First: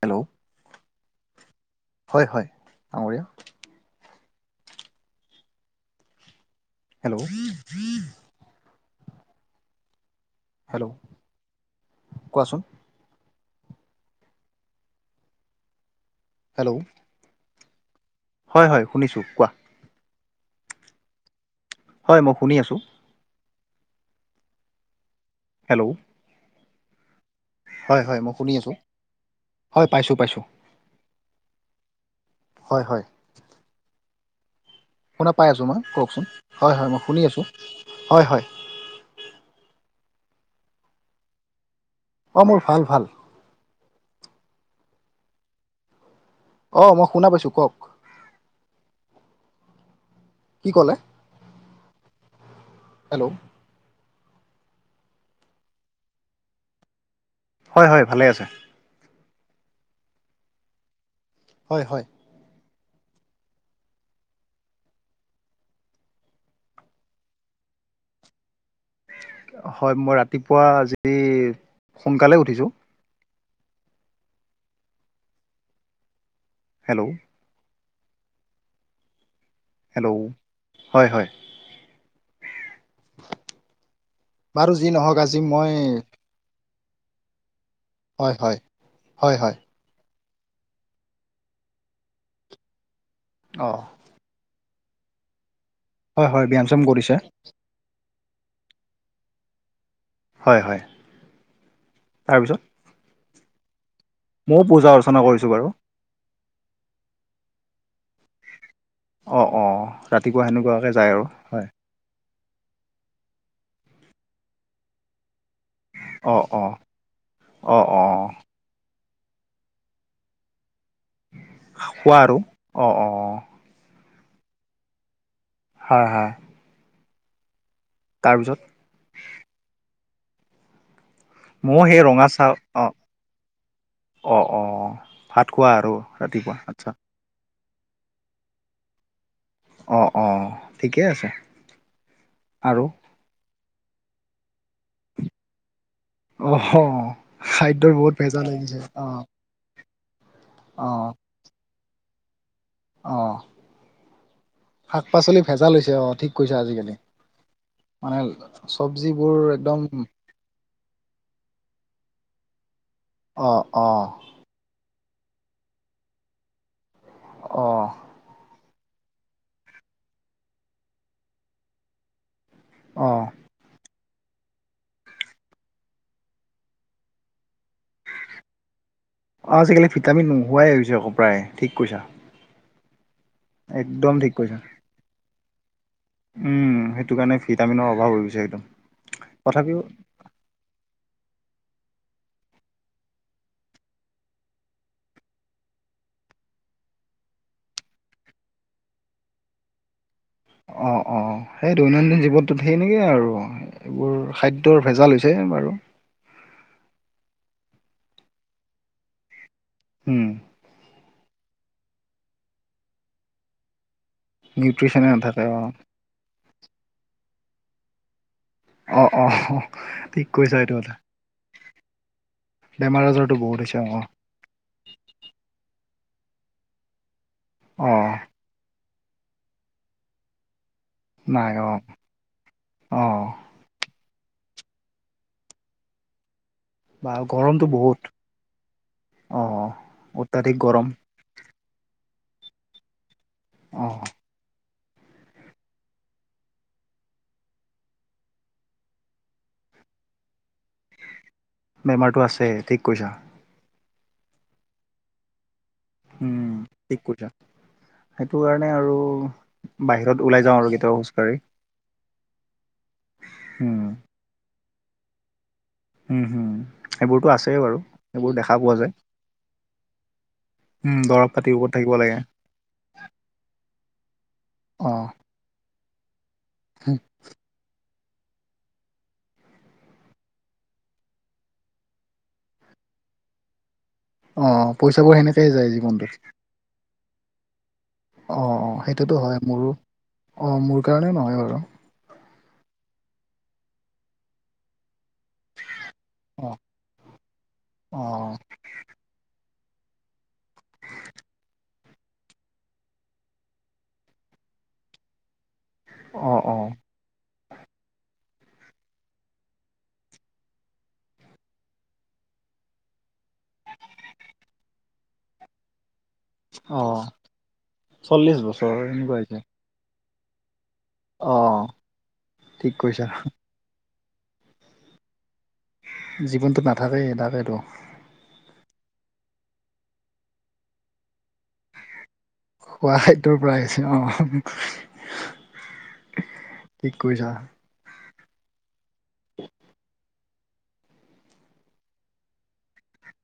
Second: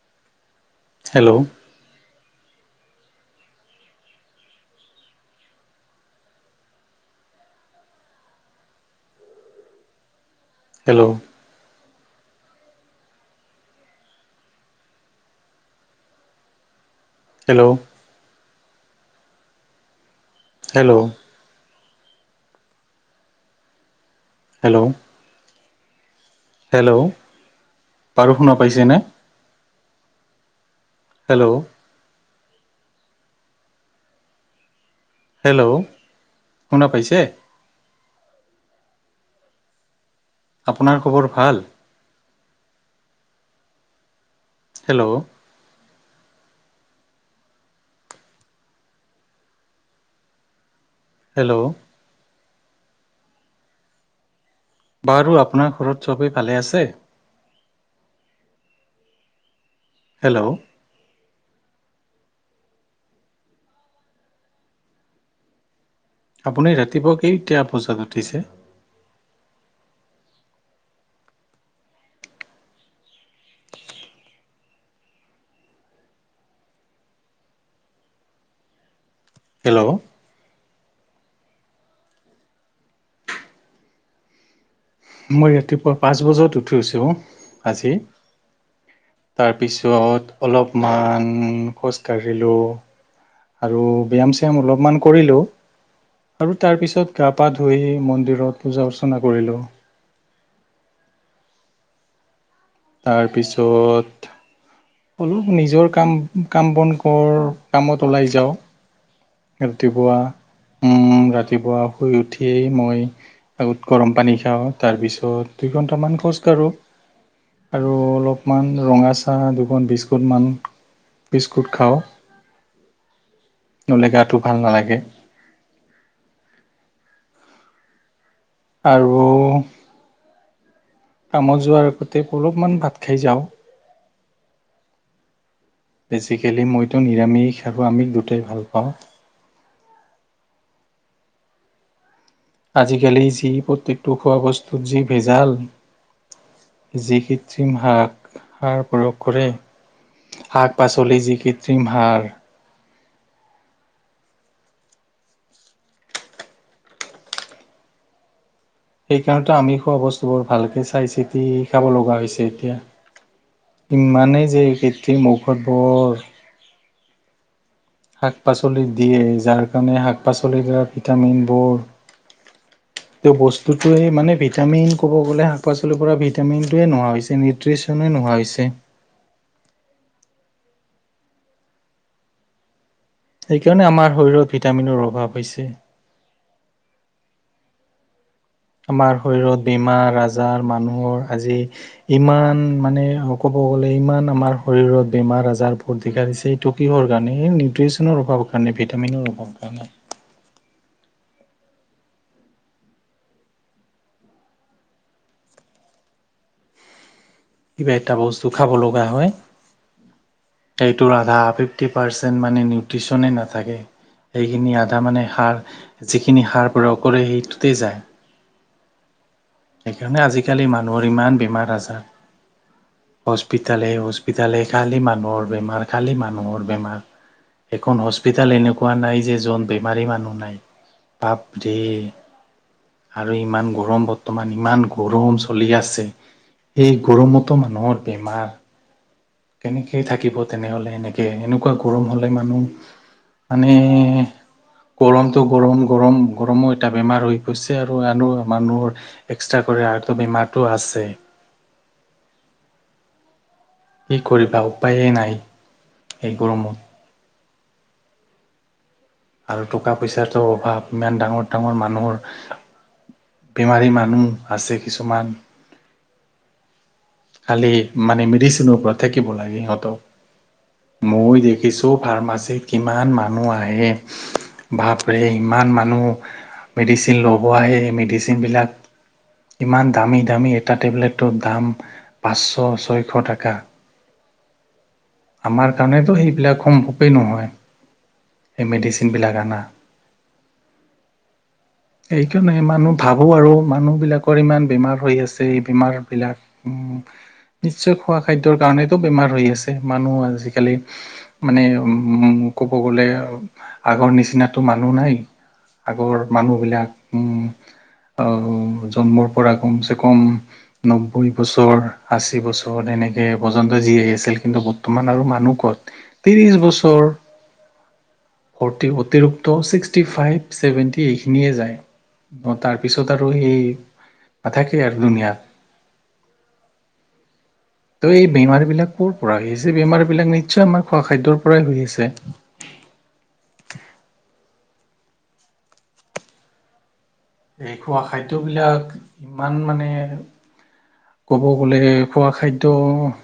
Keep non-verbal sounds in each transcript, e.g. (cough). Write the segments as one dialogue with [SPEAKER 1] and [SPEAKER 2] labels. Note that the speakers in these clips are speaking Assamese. [SPEAKER 1] Hello
[SPEAKER 2] hello.
[SPEAKER 1] অ। (unintelligible) হেল্ল'। হেল্ল', কোৱাচোন? হেল্ল'।
[SPEAKER 2] হেল্ল'।
[SPEAKER 1] হয় হয়, শুনিছোঁ। কোৱা?
[SPEAKER 2] হেল্ল'।
[SPEAKER 1] হয়, মই শুনি আছোঁ।
[SPEAKER 2] হেল্ল',
[SPEAKER 1] হেল্ল',
[SPEAKER 2] হেল্ল',
[SPEAKER 1] হয় হয় মই
[SPEAKER 2] বাৰু
[SPEAKER 1] শুনি
[SPEAKER 2] শুনা
[SPEAKER 1] আছোঁ
[SPEAKER 2] পাইছেনে?
[SPEAKER 1] হয় পাইছোঁ পাইছোঁ
[SPEAKER 2] হেল্ল',
[SPEAKER 1] হয় -হয়। শুনা পাই আছোঁ
[SPEAKER 2] হেল্ল'
[SPEAKER 1] মই, কওকচোন? হয়
[SPEAKER 2] শুনা
[SPEAKER 1] হয়, মই
[SPEAKER 2] পাইছে
[SPEAKER 1] শুনি আছোঁ। হয় -হয়।
[SPEAKER 2] আপোনাৰ খবৰ ভাল?
[SPEAKER 1] অ', মোৰ ভাল-ভাল।
[SPEAKER 2] হেল্ল',
[SPEAKER 1] অ', মই শুনা পাইছো, কওক? কি ক'লে?
[SPEAKER 2] হেল্ল',
[SPEAKER 1] হেল্ল',
[SPEAKER 2] বাৰু আপোনাৰ ঘৰত সবেই ভালে আছে?
[SPEAKER 1] হয়-হয়, ভালেই আছে।
[SPEAKER 2] হেল্ল',
[SPEAKER 1] হয়-হয়।
[SPEAKER 2] আপুনি ৰাতিপুৱা কেইতিয়া বজাত উঠিছে?
[SPEAKER 1] হয়, মই ৰাতিপুৱা আজি সোনকালে উঠিছোঁ। হেল্ল', হেল্ল', হয়-হয়। বাৰু যি নহওক আজি
[SPEAKER 2] মই ৰাতিপুৱা পাঁচ বজাত উঠ উঠিছোঁ আজি।
[SPEAKER 1] হয় হয় হয় হয়
[SPEAKER 2] তাৰপিছত অলপমান খোজকাঢ়িলোঁ
[SPEAKER 1] অঁ
[SPEAKER 2] আৰু ব্যায়াম চায়াম অলপ মান কৰিলোঁ।
[SPEAKER 1] হয় হয়
[SPEAKER 2] আৰু
[SPEAKER 1] ব্যায়াম
[SPEAKER 2] তাৰ
[SPEAKER 1] চাম
[SPEAKER 2] পিছত
[SPEAKER 1] কৰিছে
[SPEAKER 2] গা-পা ধুই মন্দিৰ ঘৰত পূজা-অৰ্চনা কৰিলো।
[SPEAKER 1] হয়-হয়, তাৰপিছত?
[SPEAKER 2] তাৰপিছত,
[SPEAKER 1] ময়ো পূজা অৰ্চনা কৰিছোঁ
[SPEAKER 2] অলপ
[SPEAKER 1] বাৰু
[SPEAKER 2] নিজৰ কাম-কাম বন কৰ কামত ওলাই যাওঁ,
[SPEAKER 1] অ অ
[SPEAKER 2] ৰাতিপুৱা
[SPEAKER 1] সেনেকুৱাকে যায়
[SPEAKER 2] উম,
[SPEAKER 1] আৰু হয়
[SPEAKER 2] ৰাতিপুৱা শুই উঠি। সিয়েই মই আগত গৰম পানী খাওঁ। তাৰপিছত দুই ঘন্টামান
[SPEAKER 1] অ
[SPEAKER 2] খোজ
[SPEAKER 1] অ
[SPEAKER 2] কাঢ়োঁ
[SPEAKER 1] অ
[SPEAKER 2] আৰু
[SPEAKER 1] অ
[SPEAKER 2] অলপমান ৰঙা চাহ, দুখন বিস্কুটমান। বিস্কুট খাওঁ,
[SPEAKER 1] খোৱা আৰু অ অ
[SPEAKER 2] ন'হলে গাটো ভাল নালাগে।
[SPEAKER 1] হয়-হয়। তাৰপিছত?
[SPEAKER 2] আৰু কামত
[SPEAKER 1] ময়ো
[SPEAKER 2] যোৱাৰ
[SPEAKER 1] সেই
[SPEAKER 2] আগতে অলপমান ভাত খাই যাওঁ।
[SPEAKER 1] অ-অ, ভাত। খোৱা আৰু ৰাতিপুৱা
[SPEAKER 2] বেচিকেলি
[SPEAKER 1] আচ্ছা
[SPEAKER 2] মইতো নিৰামিষ আৰু আমিষ দুটাই ভাল পাওঁ।
[SPEAKER 1] অ-অ, ঠিকেই আছে। আৰু
[SPEAKER 2] আজিকালি যি প্ৰত্যেকটো খোৱা বস্তুত যি ভেজাল।
[SPEAKER 1] অ
[SPEAKER 2] যি কৃত্ৰিম
[SPEAKER 1] খাদ্যৰ বহুত
[SPEAKER 2] হাক
[SPEAKER 1] ভেজাল হৈ গৈছে
[SPEAKER 2] সাৰ
[SPEAKER 1] অ
[SPEAKER 2] প্ৰয়োগ কৰে। শাক পাচলি যি কৃত্ৰিম সাৰ
[SPEAKER 1] অহ, শাক-পাচলি ভেজা লৈছে অ' ঠিক কৈছে আজিকালি মানে চবজিবোৰ
[SPEAKER 2] সেইকাৰণো আমি
[SPEAKER 1] একদম
[SPEAKER 2] খোৱা বস্তুবোৰ ভালকে চাই চিতি খাব লগা হৈছে এতিয়া।
[SPEAKER 1] অ অ
[SPEAKER 2] ইমানেই যে কৃত্ৰিম ঔষধ বৰ
[SPEAKER 1] অ',
[SPEAKER 2] শাক-পাচলি দিয়ে, যাৰ কাৰণে শাক-পাচলিৰ দ্বাৰা ভিটামিনবোৰ
[SPEAKER 1] অ
[SPEAKER 2] তেওঁ বস্তুটোৱে মানে ভিটামিন, ক'ব গ'লে শাক পাচলিৰ পৰা ভিটামিনটোৱেই নোহোৱা হৈছে নে ত্ৰিছনেই নোহোৱা হৈছে
[SPEAKER 1] হোৱাই হৈছে আকৌ প্ৰায়, ঠিক কৈছা।
[SPEAKER 2] সেইকাৰণে আমাৰ
[SPEAKER 1] একদম ঠিক
[SPEAKER 2] শৰীৰত
[SPEAKER 1] কৈছা।
[SPEAKER 2] ভিটামিনৰ অভাৱ হৈছে।
[SPEAKER 1] উম, সেইটো কাৰণে ভিটামিনৰ অভাৱ হৈছে।
[SPEAKER 2] আমাৰ শৰীৰত বিমাৰ-আজাৰ মানুহৰ আজি, ইমান মানে স, ক'ব গ'লে ইমান আমাৰ শৰীৰত বেমাৰ-আজাৰ ভৰ্তি (unintelligible) হৈছে, এইটো কিহৰ কাৰণে হে? নিউট্ৰিচনৰ অভাৱৰ কাৰণে, ভিটামিনৰ অভাৱ কাৰণে।
[SPEAKER 1] অ', অ'। সেই দৈনন্দিন জীৱনটোত সেইনেকেই আৰু এইবোৰ খাদ্যৰ ভেজাল হৈছে, বাৰু।
[SPEAKER 2] (inaudible) কিবা এটা বস্তু খাব লগা হয়।
[SPEAKER 1] উম,
[SPEAKER 2] সেইটোৰ বা ফিফ্টি পাৰ্চেণ্ট মানে নিউট্ৰিচনে নাথাকে। সেইখিনি আধা
[SPEAKER 1] নিউট্ৰিচনে
[SPEAKER 2] মানে
[SPEAKER 1] নাথাকে
[SPEAKER 2] সাৰ,
[SPEAKER 1] অ'।
[SPEAKER 2] যিখিনি সাৰ প্ৰয়োগ কৰি, সেইটোতে যায়।
[SPEAKER 1] অ', আহ, অ',
[SPEAKER 2] সেইকাৰণে
[SPEAKER 1] ঠিক কৈছা
[SPEAKER 2] আজিকালি
[SPEAKER 1] এইটো কথা।
[SPEAKER 2] মানুহৰ
[SPEAKER 1] বেমাৰ আজাৰতো বহুত হৈছে
[SPEAKER 2] হস্পিটালে,
[SPEAKER 1] অ',
[SPEAKER 2] হস্পিটালে খালি মানুহৰ বেমাৰ, খালি মানুহৰ বেমাৰ। এখন
[SPEAKER 1] অ',
[SPEAKER 2] হস্পিতাল এনেকুৱা নাই যে, জন বেমাৰী মানুহ নাই। পাপ
[SPEAKER 1] নাই অ',
[SPEAKER 2] দেই
[SPEAKER 1] অ',
[SPEAKER 2] আৰু ইমান গৰম বত বৰ্তমান ইমান গৰম চলি আছে, এই
[SPEAKER 1] বা
[SPEAKER 2] গৰমতো
[SPEAKER 1] গৰমটো বহুত
[SPEAKER 2] মানুহৰ বেমাৰ
[SPEAKER 1] অ'।
[SPEAKER 2] কেনেকে থাকিব
[SPEAKER 1] অত্যাধিক গৰম
[SPEAKER 2] তেনেহ'লে এনেকে? এনো এনেকুৱা গৰম হ'লে মানুহ, মানে
[SPEAKER 1] অ',
[SPEAKER 2] গৰমটো গৰম, গৰম, গৰমো এটা বেমাৰ হৈ গৈছে আৰু, আৰু মানুহৰ এক্সট্ৰা কৰি আৰুটো বেমাৰতটো আছেই।
[SPEAKER 1] বেমাৰটো আছে, ঠিক কৈছা।
[SPEAKER 2] কি কৰিবা উপায়েই নাই। এই
[SPEAKER 1] উম,
[SPEAKER 2] গৰমত।
[SPEAKER 1] ঠিক কৈছা। সেইটো কাৰণে আৰু
[SPEAKER 2] আৰু টকা
[SPEAKER 1] বাহিৰত ওলাই
[SPEAKER 2] পইচাটো
[SPEAKER 1] যাওঁ আৰু
[SPEAKER 2] অভাৱ,
[SPEAKER 1] কেতিয়াবা
[SPEAKER 2] ইমান
[SPEAKER 1] খোজকাঢ়ি
[SPEAKER 2] ডাঙৰ ডাঙৰ মানুহৰ
[SPEAKER 1] উম।
[SPEAKER 2] বেমাৰী মানুহ, আছে কিছুমান।
[SPEAKER 1] উম, হুম, সেইবোৰতো আছেই
[SPEAKER 2] খালি,
[SPEAKER 1] বাৰু
[SPEAKER 2] মানে
[SPEAKER 1] সেইবোৰ দেখা
[SPEAKER 2] মেডিচিনৰ
[SPEAKER 1] পোৱা যায়।
[SPEAKER 2] ওপৰত থাকিব লাগে, সিহঁতক।
[SPEAKER 1] উম, দৰৱ
[SPEAKER 2] মই
[SPEAKER 1] পাতিৰ ওপৰত
[SPEAKER 2] দেখিছোঁ,
[SPEAKER 1] থাকিব লাগে।
[SPEAKER 2] ফাৰ্মাচীত কিমান মানুহ আহে!
[SPEAKER 1] অ',
[SPEAKER 2] ভাপৰে! ইমান মানুহ, মেডিচিন ল'ব আহে। মেডিচিনবিলাক ইমান দামী, দামী এটা টেবলেটৰ দাম, পাঁচশ, ছয়শ টাকা।
[SPEAKER 1] অ'। পইচাবোৰ সেনেকেই যায়
[SPEAKER 2] আমাৰ
[SPEAKER 1] জীৱনটোত।
[SPEAKER 2] কাৰণেটো এইবিলাক সম্ভৱেই নহয়।
[SPEAKER 1] অ',
[SPEAKER 2] সেই
[SPEAKER 1] অ', সেইটোতো
[SPEAKER 2] মেডিচিনবিলাক
[SPEAKER 1] হয়,
[SPEAKER 2] আনা।
[SPEAKER 1] মোৰো। অ', মোৰ কাৰণেও নহয় বাৰু।
[SPEAKER 2] সেইকাৰণে (unintelligible) ভাবোঁ আৰু মানুহবিলাকৰ ইমান বেমাৰ হৈ আছে, এই বেমাৰবিলাক।
[SPEAKER 1] অ',
[SPEAKER 2] উম, নিশ্চয় খোৱা
[SPEAKER 1] অ',
[SPEAKER 2] খাদ্যৰ কাৰণেইটো বেমাৰ হৈ আছে। মানুহ আজিকালি, মানে উম, ক'ব গ'লে আগৰ নিচিনাটো মানুহ নাই, আগৰ
[SPEAKER 1] অ', অ',
[SPEAKER 2] মানুহবিলাক উম, অউ জন্মৰ পৰা কমচে কম, নব্বৈ বছৰ, আশী বছৰত এনেকে পৰ্যন্ত আজি আহি আছিল কিন্তু বৰ্তমান আৰু মানুহ ক'ত? ত্ৰিছ বছৰ,
[SPEAKER 1] অ', চল্লিশ বছৰ
[SPEAKER 2] ফৰ্তি,
[SPEAKER 1] এনেকুৱা হৈছে।
[SPEAKER 2] অতিৰিক্ত চিক্স টি ফাইভ, ছেভেন্টি এইখিনিয়ে
[SPEAKER 1] অ',
[SPEAKER 2] যায়। অ,
[SPEAKER 1] ঠিক কৈছা
[SPEAKER 2] তাৰপিছত আৰু এই নাথাকে আৰু দুনীয়াত।
[SPEAKER 1] জীৱনটো নাথাকেই, তাকেইটো।
[SPEAKER 2] ত' এই বেমাৰবিলাক ক'ৰ পৰা আহিছে? এই বেমাৰবিলাক নিশ্চয় আমাৰ খোৱা খাদ্যৰ পৰাই হৈ আছে
[SPEAKER 1] খোৱা খাদ্যৰ পৰা আহিছে। অহ। (inaudible)
[SPEAKER 2] এই খোৱা খাদ্যবিলাক, ইমান মানে ক'ব গ'লে খোৱা খাদ্যয়-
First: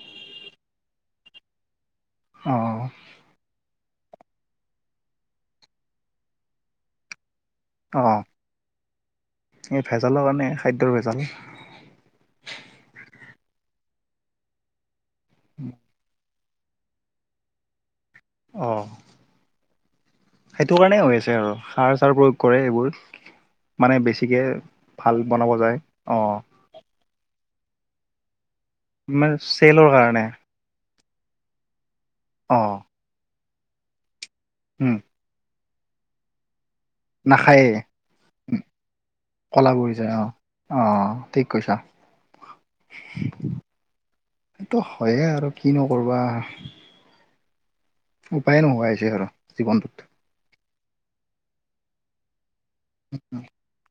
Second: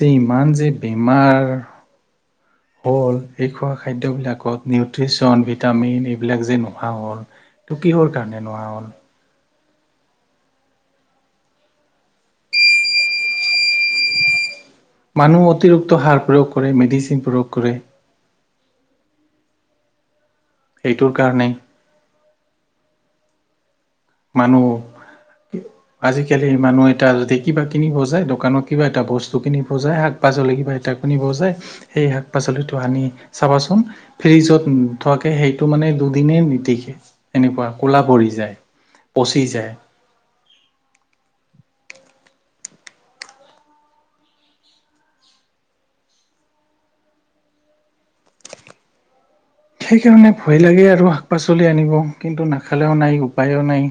[SPEAKER 2] যে ইমান যে বেমাৰ
[SPEAKER 1] অ',
[SPEAKER 2] হ'ল এই খোৱা খাদ্যবিলাকত নিউট্ৰিচন, ভিটামিন এইবিলাক যে নোহোৱা হ'ল তো কিহৰ
[SPEAKER 1] অ',
[SPEAKER 2] কাৰণে নোৱাৰা হল
[SPEAKER 1] এই ভেজালৰ কাৰণে খাদ্যৰ ভেজাল
[SPEAKER 2] মানুহ অতিৰক্ত সাৰ প্ৰয়োগ কৰে মেডিচিন প্ৰয়োগ কৰে
[SPEAKER 1] অহঁ সেইটো কাৰণে হৈ আছে আৰু সাৰ চাৰ প্ৰয়োগ কৰে এইবোৰ মানে বেছিকে
[SPEAKER 2] মানুহ-
[SPEAKER 1] ভাল বনাব যায় অ
[SPEAKER 2] আজিকালি মানুহ এটা যদি কিবা কিনিবজায় দোকানত কিবা এটা
[SPEAKER 1] মানে
[SPEAKER 2] বস্তু
[SPEAKER 1] চেলৰ
[SPEAKER 2] কিনিবজায় শাক
[SPEAKER 1] কাৰণে
[SPEAKER 2] পাচলি কিবা এটা কিনিবজায় সেই শাক
[SPEAKER 1] অ
[SPEAKER 2] পাচলিটো আনি চাবাচোন ফ্ৰিজত
[SPEAKER 1] উম
[SPEAKER 2] নোথোৱাকে সেই টো মানে দুদিনেই নিটিকে এনেকুৱা ক'লা পৰি যায়
[SPEAKER 1] কলাগুৰি যায় অ অ ঠিক কৈছে পিছা ইটো হয়ে আৰু কি ন'কৰবা উপায় নোহোৱা হৈছে আৰু জীৱনটোত
[SPEAKER 2] সেইকাৰণে ভয় লাগে আৰু শাক পাচলি আনিব কিন্তু নাখালে'ও নাই উপায়'ও নাই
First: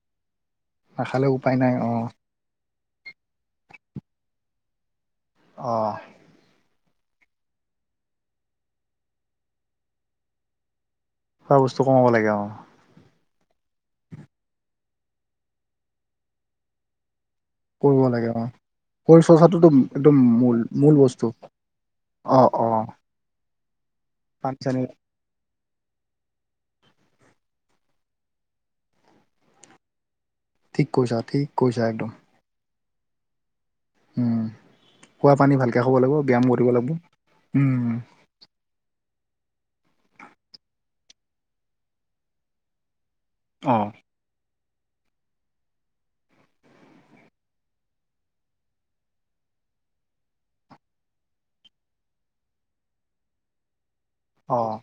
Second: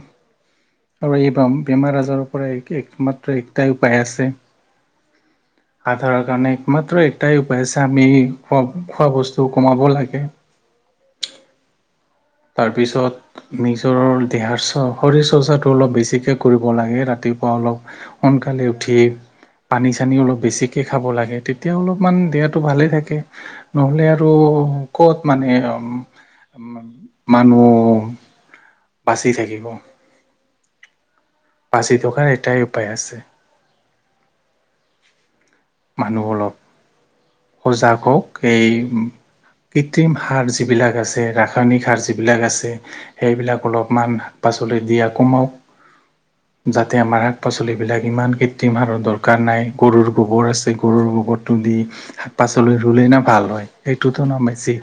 [SPEAKER 2] আৰু
[SPEAKER 1] নাখালে
[SPEAKER 2] এই ব
[SPEAKER 1] উপায় নাই অ
[SPEAKER 2] বেমাৰ আজাৰৰ পৰা একমাত্ৰ একটাই উপায় আছে
[SPEAKER 1] অ
[SPEAKER 2] আধাৰৰ কাৰণে একমাত এটাই উপায় আছে আমি খোৱা খোৱা বস্তু কমাব লাগে
[SPEAKER 1] খোৱা বস্তু কমাব লাগে অ
[SPEAKER 2] তাৰপিছত নিজৰ দেহাৰ শৰীৰ চৰ্চাটো অলপ বেছিকৈ কৰিব লাগে ৰাতি অলপ
[SPEAKER 1] কৰিব লাগে অ
[SPEAKER 2] সোনকালে উঠি
[SPEAKER 1] শৰীৰ চৰ্চাটোতো
[SPEAKER 2] পানী
[SPEAKER 1] একদম
[SPEAKER 2] চানী অলপ
[SPEAKER 1] মূল
[SPEAKER 2] বেছিকে
[SPEAKER 1] মূল
[SPEAKER 2] খাব
[SPEAKER 1] বস্তু
[SPEAKER 2] লাগে তেতিয়া অলপমান
[SPEAKER 1] অ
[SPEAKER 2] দে (unintelligible) টো
[SPEAKER 1] অ
[SPEAKER 2] ভালে থাকে নহলে আৰু
[SPEAKER 1] পানী চানী
[SPEAKER 2] কত মানে উ উ মানুহ বাচি থাকিব
[SPEAKER 1] ঠিক কৈছা ঠিক কৈছা
[SPEAKER 2] বাচি
[SPEAKER 1] একদম
[SPEAKER 2] থকাৰ এটাই উপায় আছে
[SPEAKER 1] উম কোৱা
[SPEAKER 2] মানুহ অলপ
[SPEAKER 1] উম
[SPEAKER 2] সজাগ হওক সেই কৃত্ৰিম সাৰ যিবিলাক আছে ৰাসায়নিক সাৰ যিবিলাক আছে সেইবিলাক
[SPEAKER 1] অ
[SPEAKER 2] অলপমান শাক পাচলিত দিয়া কমাওক যাতে আমাৰ শাক পাচলিবিলাক ইমান কৃত্ৰিম সাৰৰ দৰকাৰ নাই গৰুৰ গোবৰ আছে গৰুৰ গোবৰটো দি শাক পাচলি ৰুলে নে ভাল হয় সেইটোতো না
[SPEAKER 1] অ
[SPEAKER 2] বেছি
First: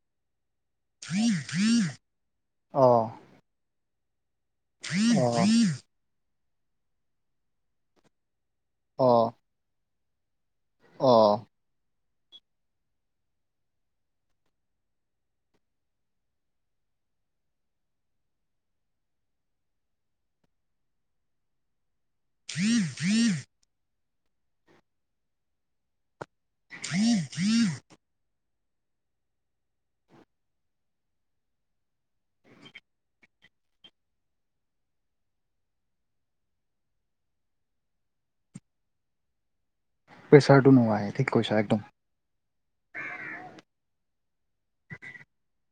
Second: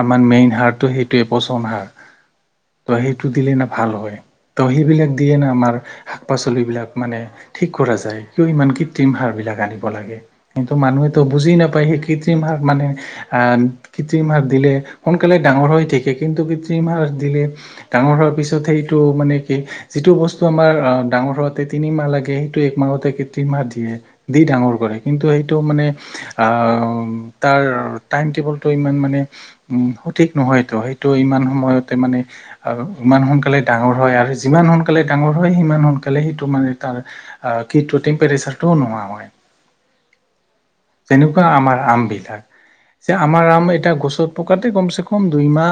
[SPEAKER 2] আমাৰ মেইন সাৰটো সেইটোৱে পচন সাৰ ত
[SPEAKER 1] অ
[SPEAKER 2] সেইটো দিলে না ভাল হয় তো সেইবিলাক দিয়ে না আমাৰ শাক পাচলিবিলাক মানে ঠিক কৰা যায় ইমান
[SPEAKER 1] অ
[SPEAKER 2] কৃত্ৰিম
[SPEAKER 1] অ
[SPEAKER 2] সাৰ বিলাক আনিব লাগে কিন্তু
[SPEAKER 1] অ
[SPEAKER 2] মানুহে'ত বুজি নাপায় সেই কৃত্ৰিমসাৰ মানে আহ কৃত্ৰিমসাৰ দিলে সোনকালে ডাঙৰ হৈ থাকে কিন্তু কৃত্ৰিম সাৰ দিলে ডাঙৰ হোৱাৰ পিছত সেইটো মানে কি যিটো বস্তু আমাৰ অ ডাঙৰ হোৱাতে তিনিমাহ লাগে সেইটো একমাহতে কৃত্ৰিমসাৰ দিয়ে দি ডাঙৰ কৰে কিন্তু সেইটো মানে তাৰ টাইম টেবুল তো ইমান মানে উ সঠিক নহয়ইটো সেইটো ইমান সময়তে মানে ইমান সোনকালে ডাঙৰ হয় আৰু যিমান সোনকালে ডাঙৰ হয় সিমান সোনকালে সেইটো মানে তাৰ অ কিন্তু টেম্পাৰেচাৰ টো নোহোৱা হয়
[SPEAKER 1] প্ৰেচাৰটো নোমাই ঠিক
[SPEAKER 2] যেনেকুৱা
[SPEAKER 1] কৈছা
[SPEAKER 2] আমাৰ
[SPEAKER 1] একদম
[SPEAKER 2] আমবিলাক যে আমাৰ আম এটা গ ত পকাতে কম চ কম দুইমাহ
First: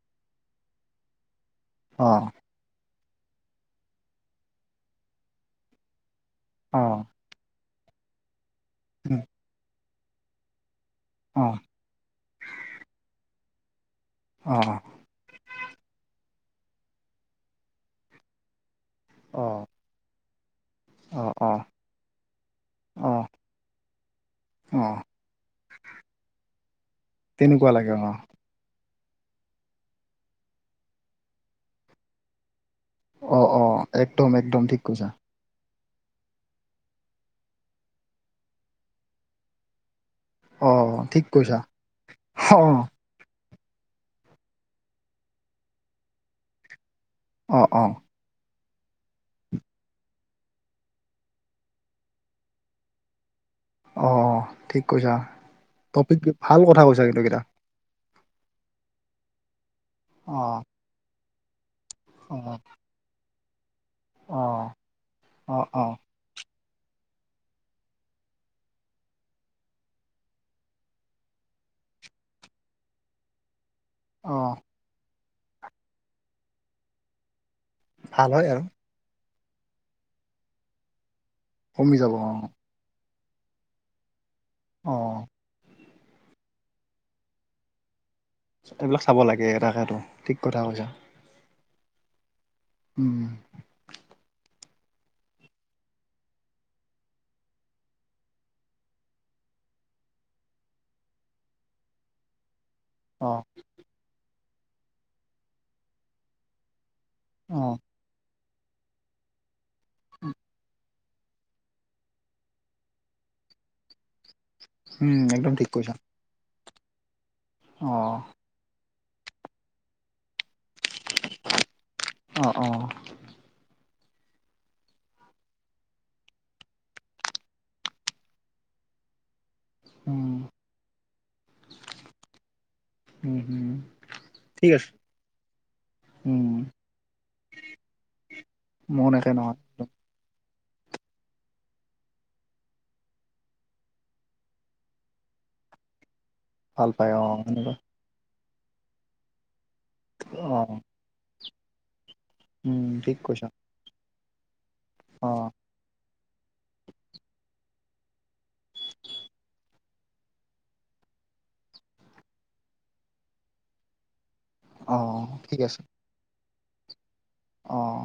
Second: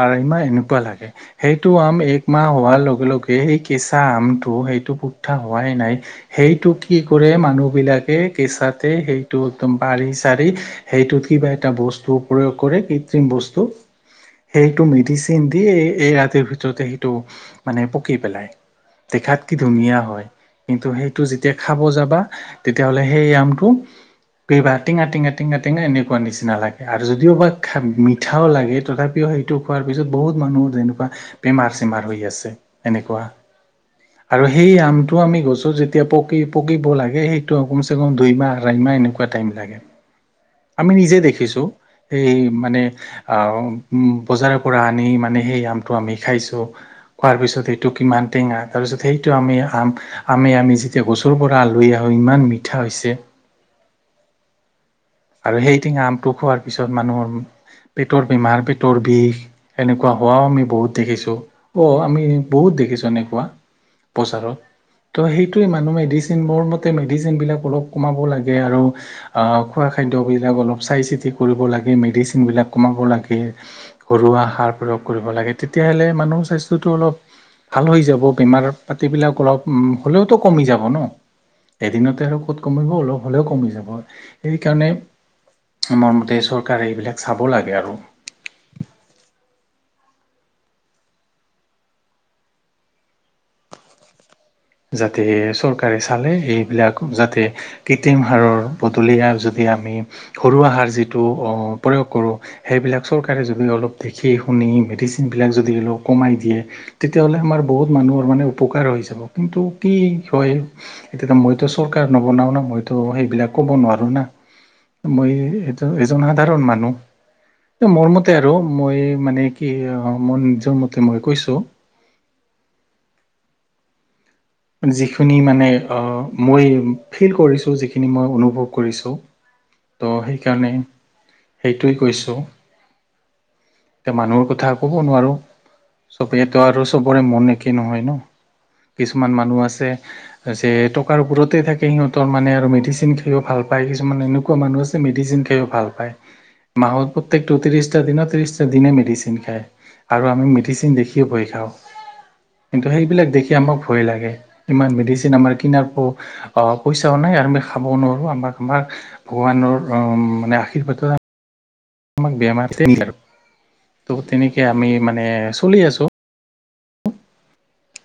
[SPEAKER 2] আঢ় মাহ এনেকুৱা লাগে সেইটো আম
[SPEAKER 1] অ
[SPEAKER 2] এক মাহ হোৱাৰ লগে লগে সেই কেঁচা আমটো সেইটো পুদ্ধা হোৱাই নাই সেইটো
[SPEAKER 1] অ
[SPEAKER 2] কি কৰে মানুহ বিলাকে কেঁচাতে
[SPEAKER 1] উম
[SPEAKER 2] সেইটো একদম বাঢ়ি চাৰি সেইটোত
[SPEAKER 1] অ
[SPEAKER 2] কিবা এটা বস্তু প্ৰয়োগ কৰে কৃত্ৰিম বস্তু
[SPEAKER 1] অ
[SPEAKER 2] সেইটো মেডিচিন দিিয় এই ৰাতিৰ ভিতৰতে সেইটো মানে পকি পেলাই দেখাত
[SPEAKER 1] অ
[SPEAKER 2] কি ধুনীয়া হয় কিন্তু সেইটো
[SPEAKER 1] অ অ
[SPEAKER 2] যেতিয়া খাব যাবা তেতিয়াাহ'লে
[SPEAKER 1] অ
[SPEAKER 2] জাম্পটোটো ক
[SPEAKER 1] অ
[SPEAKER 2] টিং আটিং - আটিং- আটিং এনেকুৱা নিচিনা লাগে আৰু যদিও বাা
[SPEAKER 1] তেনেকুৱা লাগে অ
[SPEAKER 2] মিঠাও লাগে। তথাপিও সেইটো খোৱাৰ পিছত বহুত মানুহৰ যেনেকুৱা বেমাৰ চেমাৰ হৈ আছে। এনেকুৱা
[SPEAKER 1] অ অ একদম
[SPEAKER 2] আৰু
[SPEAKER 1] একদম
[SPEAKER 2] সেই
[SPEAKER 1] ঠিক কৈছা
[SPEAKER 2] আমটো আমি গছো যে এতিয়া পকি - পকিব লাগে সেইটো কমচ কম দুই মাহ আঢ়াই মাহ এনেকুৱা টাইম লাগে।
[SPEAKER 1] অ
[SPEAKER 2] আমি নিজে
[SPEAKER 1] ঠিক কৈছা
[SPEAKER 2] দেখিছো এই
[SPEAKER 1] অ
[SPEAKER 2] মানে বজাৰৰ পৰা আনি মানে সেই আমটো আমি খাইছো। কোৱাৰ
[SPEAKER 1] অ
[SPEAKER 2] পিছত এই
[SPEAKER 1] অ
[SPEAKER 2] টুকি মমান টেঙা। তাৰপিছত সেইটো আমি আম - আম আমি যেতিয়া গছৰ পৰা আলহ আহো ইমান মিঠা হৈছে।
[SPEAKER 1] অ, ঠিক কৈছা
[SPEAKER 2] আৰু সেই টেঙা
[SPEAKER 1] টপিক
[SPEAKER 2] আমটো
[SPEAKER 1] ভাল
[SPEAKER 2] খোৱাৰ
[SPEAKER 1] কথা
[SPEAKER 2] পিছত
[SPEAKER 1] কৈছা কিন্তু
[SPEAKER 2] মানুহৰ
[SPEAKER 1] এইকেইটা
[SPEAKER 2] পেটৰ বেমাৰ পেটৰ বিষ এেনেকুৱা
[SPEAKER 1] অ
[SPEAKER 2] হোৱাও আমি বহুত দেখিছো। অ, আমি
[SPEAKER 1] অ
[SPEAKER 2] বহুত দেখিছো এনেকুৱা।
[SPEAKER 1] অ
[SPEAKER 2] বজাৰত ত'
[SPEAKER 1] অ
[SPEAKER 2] সেইটোৱে
[SPEAKER 1] অ
[SPEAKER 2] মানুহ মেডিচিন মোৰ ম তে মেডিচিন বিলাক অলপ কমাব লাগে আৰু আহ খোৱা খাদ্যবিলাক অলপ চাই চিতি কৰিব লাগে মেডিচিনবিলাক কমাব লাগে।
[SPEAKER 1] অ
[SPEAKER 2] ঘৰুৱা সাৰ প্ৰয়োগ কৰিব লাগে তেতিয়াহ'লে মানুহৰ স্বাস্থ্যটো অলপ। ভাল হৈ যাব
[SPEAKER 1] হয় আৰু
[SPEAKER 2] বেমাৰ পাতিবিলাক অলপ উম, হ'লেওতো কমি যাব ন।
[SPEAKER 1] কমি যাব
[SPEAKER 2] এদিনতে
[SPEAKER 1] অ
[SPEAKER 2] আৰু ক'ত কমিব অলপ হলেও কমি যাব
[SPEAKER 1] অ
[SPEAKER 2] সেইকাৰণে আমাৰ মতে চৰকাৰে এইবিলাক চাব লাগে আৰু।
[SPEAKER 1] এইবিলাক চাব লাগে এটাকেতো ঠিক কথা কৈছা। উম,
[SPEAKER 2] যাতে চৰকাৰে চালে এইবিলাক যাতে কৃত্ৰিম হাৰৰ বদলি যদি আমি সৰুৱ আহাৰ যিটো প্ৰয়োগ কৰো। সেইবিলাক
[SPEAKER 1] অ
[SPEAKER 2] চৰকাৰে যদি অলপ দেখি শুনি মেডিচিনবিলাক যদি অলপ কমাই দিয়ে। তেতিয়াহ'লে
[SPEAKER 1] অ
[SPEAKER 2] আমাৰ বহুত মানুহৰ মানে উপকাৰ হৈ যাব। কিন্তু কি হয় এতিয়া মইতো চৰকাৰ নবনাও ন মইতো সেইবিলাক ক'ব নোৱাৰো না।
[SPEAKER 1] উম
[SPEAKER 2] মই
[SPEAKER 1] একদম ঠিক
[SPEAKER 2] এইটো
[SPEAKER 1] কৈছা
[SPEAKER 2] এজন সাধাৰণ মানুহ
[SPEAKER 1] অ
[SPEAKER 2] মোৰ মতে আৰু মই মানে কি আহ মন নিজৰ মতে মই কৈছো।
[SPEAKER 1] অ অ
[SPEAKER 2] যিখিনি মানে মই ফিল কৰিছো যিখিনি মই অনুভৱ কৰিছো। তো
[SPEAKER 1] উম
[SPEAKER 2] সেইকাৰণে সেইটোৱেই কৈছো।
[SPEAKER 1] উম হম
[SPEAKER 2] এতিয়া মানুহৰ কথা
[SPEAKER 1] ঠিক আছে
[SPEAKER 2] কব নোৱাৰো চব
[SPEAKER 1] উম
[SPEAKER 2] এইটো আৰু চবৰে মন একেই নহয় ন।
[SPEAKER 1] মন একে
[SPEAKER 2] কিছুমান
[SPEAKER 1] নহয়
[SPEAKER 2] মানুহ আছে।
[SPEAKER 1] একদম
[SPEAKER 2] টকাৰ ওপৰতেই থাকে সিহতৰ মানে আৰু মেডিচিন খাইও ভাল পায় কিছুমান এনেকুৱা মানুহ আছে মেডিচিন খও ভাল পায়
[SPEAKER 1] ভাল
[SPEAKER 2] মাহত
[SPEAKER 1] পায় অ
[SPEAKER 2] প্ৰত্যেকটো
[SPEAKER 1] সেনেকুৱা
[SPEAKER 2] ত্ৰিশটা দিনত ত্ৰিশটা দিনে মেডিচিন খায়। আৰু আমি
[SPEAKER 1] অ
[SPEAKER 2] মেডিচিন দেখিয়ে বঢি খাও।
[SPEAKER 1] উম
[SPEAKER 2] কিন্তু
[SPEAKER 1] ঠিক
[SPEAKER 2] সেইবিলাক
[SPEAKER 1] কৈছা
[SPEAKER 2] দেখি আমাক ভয় লাগে। ইমান
[SPEAKER 1] অ
[SPEAKER 2] মেডিচিন আমাৰ কিনাৰ প অ, পইচাও নাই আৰু খাব নোৱাৰো আমাক আমাৰ ভগৱানৰ মানে আশীৰ্বাদত আমাক বেমাৰ আৰু ত' তেনেকে আমি
[SPEAKER 1] অ
[SPEAKER 2] মানে
[SPEAKER 1] ঠিক আছে
[SPEAKER 2] চলি আছো।
[SPEAKER 1] অ',